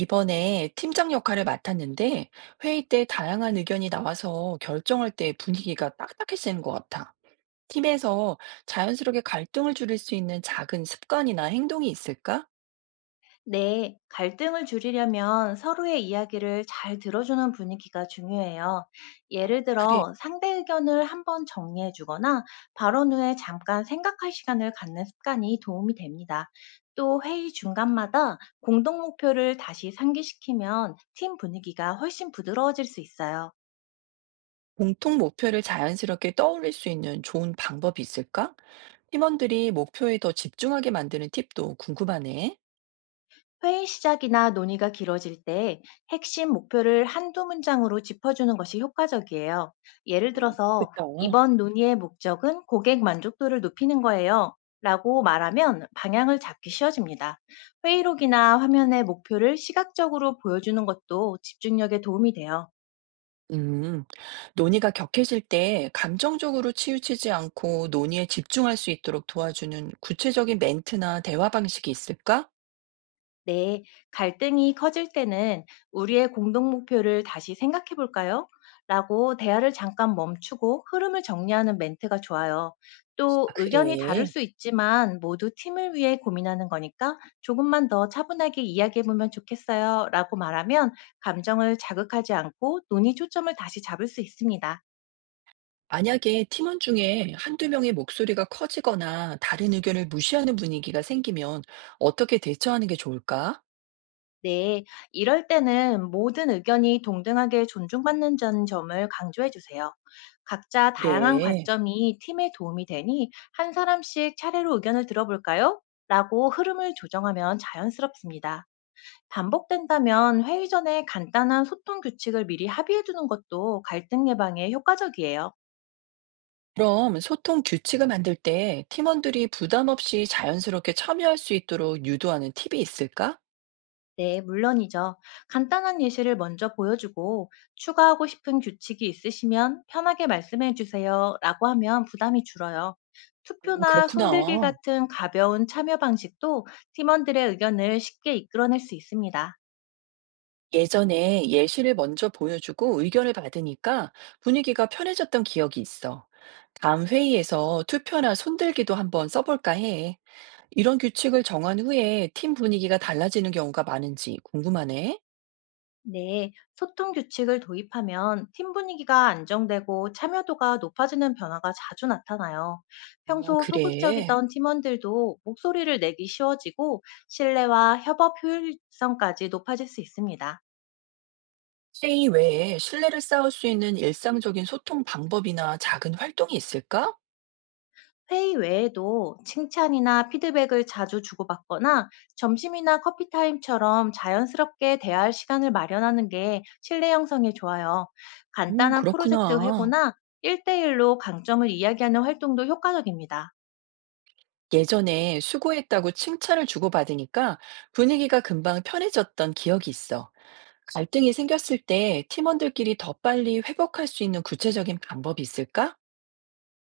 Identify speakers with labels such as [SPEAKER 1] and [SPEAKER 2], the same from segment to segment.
[SPEAKER 1] 이번에 팀장 역할을 맡았는데 회의 때 다양한 의견이 나와서 결정할 때 분위기가 딱딱해지는 것 같아. 팀에서 자연스럽게 갈등을 줄일 수 있는 작은 습관이나 행동이 있을까?
[SPEAKER 2] 네, 갈등을 줄이려면 서로의 이야기를 잘 들어주는 분위기가 중요해요.
[SPEAKER 1] 아,
[SPEAKER 2] 예를
[SPEAKER 1] 그래.
[SPEAKER 2] 들어, 상대 의견을 한번 정리해 주거나 발언 후에 잠깐 생각할 시간을 갖는 습관이 도움이 됩니다. 또 회의 중간마다 공동 목표를 다시 상기시키면 팀 분위기가 훨씬 부드러워질 수 있어요.
[SPEAKER 1] 공통 목표를 자연스럽게 떠올릴 수 있는 좋은 방법이 있을까? 팀원들이 목표에 더 집중하게 만드는 팁도 궁금하네.
[SPEAKER 2] 회의 시작이나 논의가 길어질 때 핵심 목표를 한두 문장으로 짚어주는 것이 효과적이에요. 예를 들어서,
[SPEAKER 1] 그렇겠다.
[SPEAKER 2] "이번 논의의 목적은 고객 만족도를 높이는 거예요. 라고 말하면 방향을 잡기 쉬워집니다. 회의록이나 화면의 목표를 시각적으로 보여주는 것도 집중력에 도움이 돼요.
[SPEAKER 1] 음, 논의가 격해질 때 감정적으로 치우치지 않고 논의에 집중할 수 있도록 도와주는 구체적인 멘트나 대화 방식이 있을까?
[SPEAKER 2] 네, 갈등이 커질 때는 "우리의 공동 목표를 다시 생각해 볼까요? 라고 대화를 잠깐 멈추고 흐름을 정리하는 멘트가 좋아요. 또
[SPEAKER 1] 아,
[SPEAKER 2] "의견이 다를
[SPEAKER 1] 그래.
[SPEAKER 2] 수 있지만 모두 팀을 위해 고민하는 거니까 조금만 더 차분하게 이야기해 보면 좋겠어요. 라고 말하면 감정을 자극하지 않고 논의 초점을 다시 잡을 수 있습니다.
[SPEAKER 1] 만약에 팀원 중에 한두 명의 목소리가 커지거나 다른 의견을 무시하는 분위기가 생기면 어떻게 대처하는 게 좋을까?
[SPEAKER 2] 네, 이럴 때는 모든 의견이 동등하게 존중받는 점을 강조해 주세요. "각자 다양한
[SPEAKER 1] 그래.
[SPEAKER 2] 관점이 팀에 도움이 되니 한 사람씩 차례로 의견을 들어볼까요? 라고 흐름을 조정하면 자연스럽습니다. 반복된다면 회의 전에 간단한 소통 규칙을 미리 합의해 두는 것도 갈등 예방에 효과적이에요.
[SPEAKER 1] 그럼 소통 규칙을 만들 때 팀원들이 부담 없이 자연스럽게 참여할 수 있도록 유도하는 팁이 있을까?
[SPEAKER 2] 네, 물론이죠. "간단한 예시를 먼저 보여주고 추가하고 싶은 규칙이 있으시면 편하게 말씀해 주세요. 라고 하면 부담이 줄어요. 투표나
[SPEAKER 1] 그렇구나.
[SPEAKER 2] 손들기 같은 가벼운 참여 방식도 팀원들의 의견을 쉽게 이끌어낼 수 있습니다.
[SPEAKER 1] 예전에 예시를 먼저 보여주고 의견을 받으니까 분위기가 편해졌던 기억이 있어. 다음 회의에서 투표나 손들기도 한번 써볼까 해. 이런 규칙을 정한 후에 팀 분위기가 달라지는 경우가 많은지 궁금하네.
[SPEAKER 2] 네, 소통 규칙을 도입하면 팀 분위기가 안정되고 참여도가 높아지는 변화가 자주 나타나요.
[SPEAKER 1] 아,
[SPEAKER 2] 평소
[SPEAKER 1] 그래.
[SPEAKER 2] 소극적이던 팀원들도 목소리를 내기 쉬워지고 신뢰와 협업 효율성까지 높아질 수 있습니다.
[SPEAKER 1] 회의 외에 신뢰를 쌓을 수 있는 일상적인 소통 방법이나 작은 활동이 있을까?
[SPEAKER 2] 회의 외에도 칭찬이나 피드백을 자주 주고받거나 점심이나 커피 타임처럼 자연스럽게 대화할 시간을 마련하는 게 신뢰 형성에 좋아요. 간단한 프로젝트
[SPEAKER 1] 그렇구나.
[SPEAKER 2] 회고나 1대1로 강점을 이야기하는 활동도 효과적입니다.
[SPEAKER 1] 예전에 수고했다고 칭찬을 주고받으니까 분위기가 금방 편해졌던 기억이 있어. 갈등이 생겼을 때 팀원들끼리 더 빨리 회복할 수 있는 구체적인 방법이 있을까?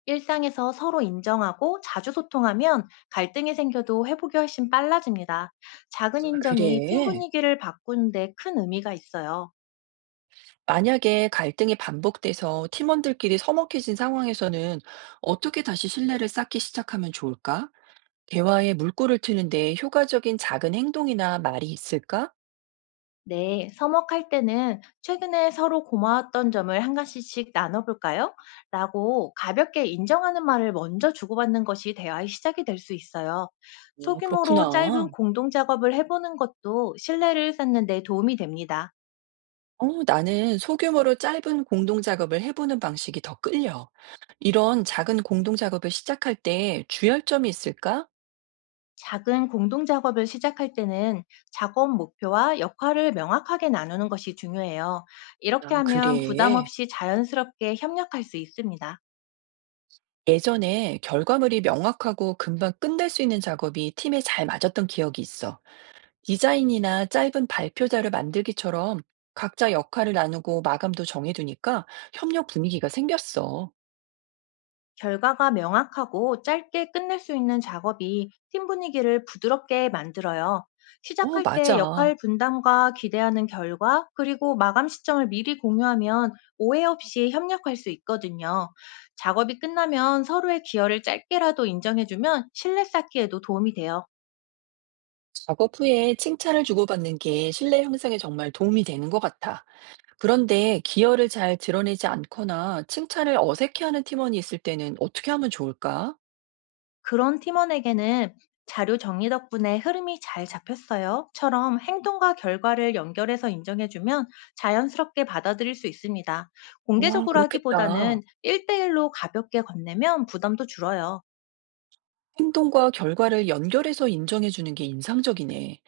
[SPEAKER 2] 일상에서 서로 인정하고 자주 소통하면 갈등이 생겨도 회복이 훨씬 빨라집니다. 작은 인정이 팀
[SPEAKER 1] 그래.
[SPEAKER 2] 분위기를 바꾸는데 큰 의미가 있어요.
[SPEAKER 1] 만약에 갈등이 반복돼서 팀원들끼리 서먹해진 상황에서는 어떻게 다시 신뢰를 쌓기 시작하면 좋을까? 대화에 물꼬를 트는데 효과적인 작은 행동이나 말이 있을까?
[SPEAKER 2] 네, 서먹할 때는 "최근에 서로 고마웠던 점을 한 가지씩 나눠볼까요? 라고 가볍게 인정하는 말을 먼저 주고받는 것이 대화의 시작이 될 수 있어요.
[SPEAKER 1] 아,
[SPEAKER 2] 소규모로
[SPEAKER 1] 그렇구나.
[SPEAKER 2] 짧은 공동 작업을 해보는 것도 신뢰를 쌓는 데 도움이 됩니다.
[SPEAKER 1] 어, 나는 소규모로 짧은 공동 작업을 해보는 방식이 더 끌려. 이런 작은 공동 작업을 시작할 때 주의할 점이 있을까?
[SPEAKER 2] 작은 공동 작업을 시작할 때는 작업 목표와 역할을 명확하게 나누는 것이 중요해요. 이렇게
[SPEAKER 1] 아,
[SPEAKER 2] 하면 부담
[SPEAKER 1] 그래.
[SPEAKER 2] 없이 자연스럽게 협력할 수 있습니다.
[SPEAKER 1] 예전에 결과물이 명확하고 금방 끝낼 수 있는 작업이 팀에 잘 맞았던 기억이 있어. 디자인이나 짧은 발표자를 만들기처럼 각자 역할을 나누고 마감도 정해두니까 협력 분위기가 생겼어.
[SPEAKER 2] 결과가 명확하고 짧게 끝낼 수 있는 작업이 팀 분위기를 부드럽게 만들어요.
[SPEAKER 1] 어,
[SPEAKER 2] 시작할 때
[SPEAKER 1] 맞아.
[SPEAKER 2] 역할 분담과 기대하는 결과, 그리고 마감 시점을 미리 공유하면 오해 없이 협력할 수 있거든요. 작업이 끝나면 서로의 기여를 짧게라도 인정해주면 신뢰 쌓기에도 도움이 돼요.
[SPEAKER 1] 작업 후에 칭찬을 주고받는 게 신뢰 형성에 정말 도움이 되는 것 같아. 그런데 기여를 잘 드러내지 않거나 칭찬을 어색해하는 팀원이 있을 때는 어떻게 하면 좋을까?
[SPEAKER 2] 그런 팀원에게는 "자료 정리 덕분에 흐름이 잘 잡혔어요."처럼 행동과 결과를 연결해서 인정해주면 자연스럽게 받아들일 수 있습니다.
[SPEAKER 1] 아,
[SPEAKER 2] 공개적으로
[SPEAKER 1] 그렇겠다.
[SPEAKER 2] 하기보다는 1대1로 가볍게 건네면 부담도 줄어요.
[SPEAKER 1] 행동과 결과를 연결해서 인정해주는 게 인상적이네.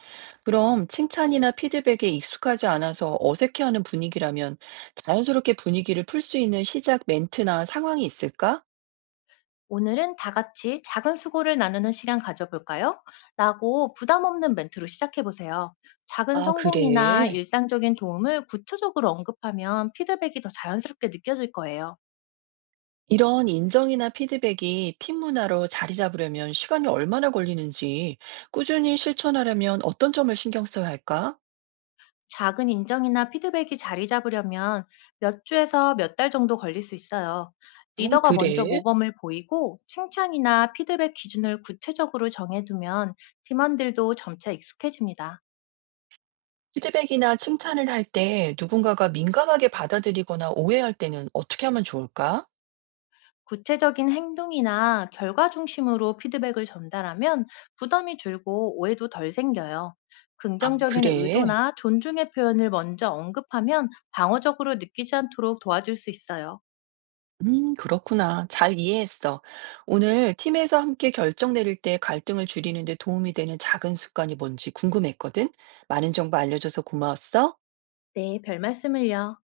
[SPEAKER 1] 그럼 칭찬이나 피드백에 익숙하지 않아서 어색해하는 분위기라면 자연스럽게 분위기를 풀 수 있는 시작 멘트나 상황이 있을까?
[SPEAKER 2] "오늘은 다 같이 작은 수고를 나누는 시간 가져볼까요? 라고 부담 없는 멘트로 시작해보세요. 작은
[SPEAKER 1] 아,
[SPEAKER 2] 성공이나
[SPEAKER 1] 그래.
[SPEAKER 2] 일상적인 도움을 구체적으로 언급하면 피드백이 더 자연스럽게 느껴질 거예요.
[SPEAKER 1] 이런 인정이나 피드백이 팀 문화로 자리 잡으려면 시간이 얼마나 걸리는지, 꾸준히 실천하려면 어떤 점을 신경 써야 할까?
[SPEAKER 2] 작은 인정이나 피드백이 자리 잡으려면 몇 주에서 몇 달 정도 걸릴 수 있어요.
[SPEAKER 1] 아,
[SPEAKER 2] 리더가 먼저
[SPEAKER 1] 그래.
[SPEAKER 2] 모범을 보이고 칭찬이나 피드백 기준을 구체적으로 정해두면 팀원들도 점차 익숙해집니다.
[SPEAKER 1] 피드백이나 칭찬을 할 때 누군가가 민감하게 받아들이거나 오해할 때는 어떻게 하면 좋을까?
[SPEAKER 2] 구체적인 행동이나 결과 중심으로 피드백을 전달하면 부담이 줄고 오해도 덜 생겨요.
[SPEAKER 1] 아,
[SPEAKER 2] 긍정적인
[SPEAKER 1] 그래?
[SPEAKER 2] 의도나 존중의 표현을 먼저 언급하면 방어적으로 느끼지 않도록 도와줄 수 있어요.
[SPEAKER 1] 그렇구나. 잘 이해했어. 오늘 팀에서 함께 결정 내릴 때 갈등을 줄이는 데 도움이 되는 작은 습관이 뭔지 궁금했거든? 많은 정보 알려줘서 고마웠어.
[SPEAKER 2] 네, 별 말씀을요.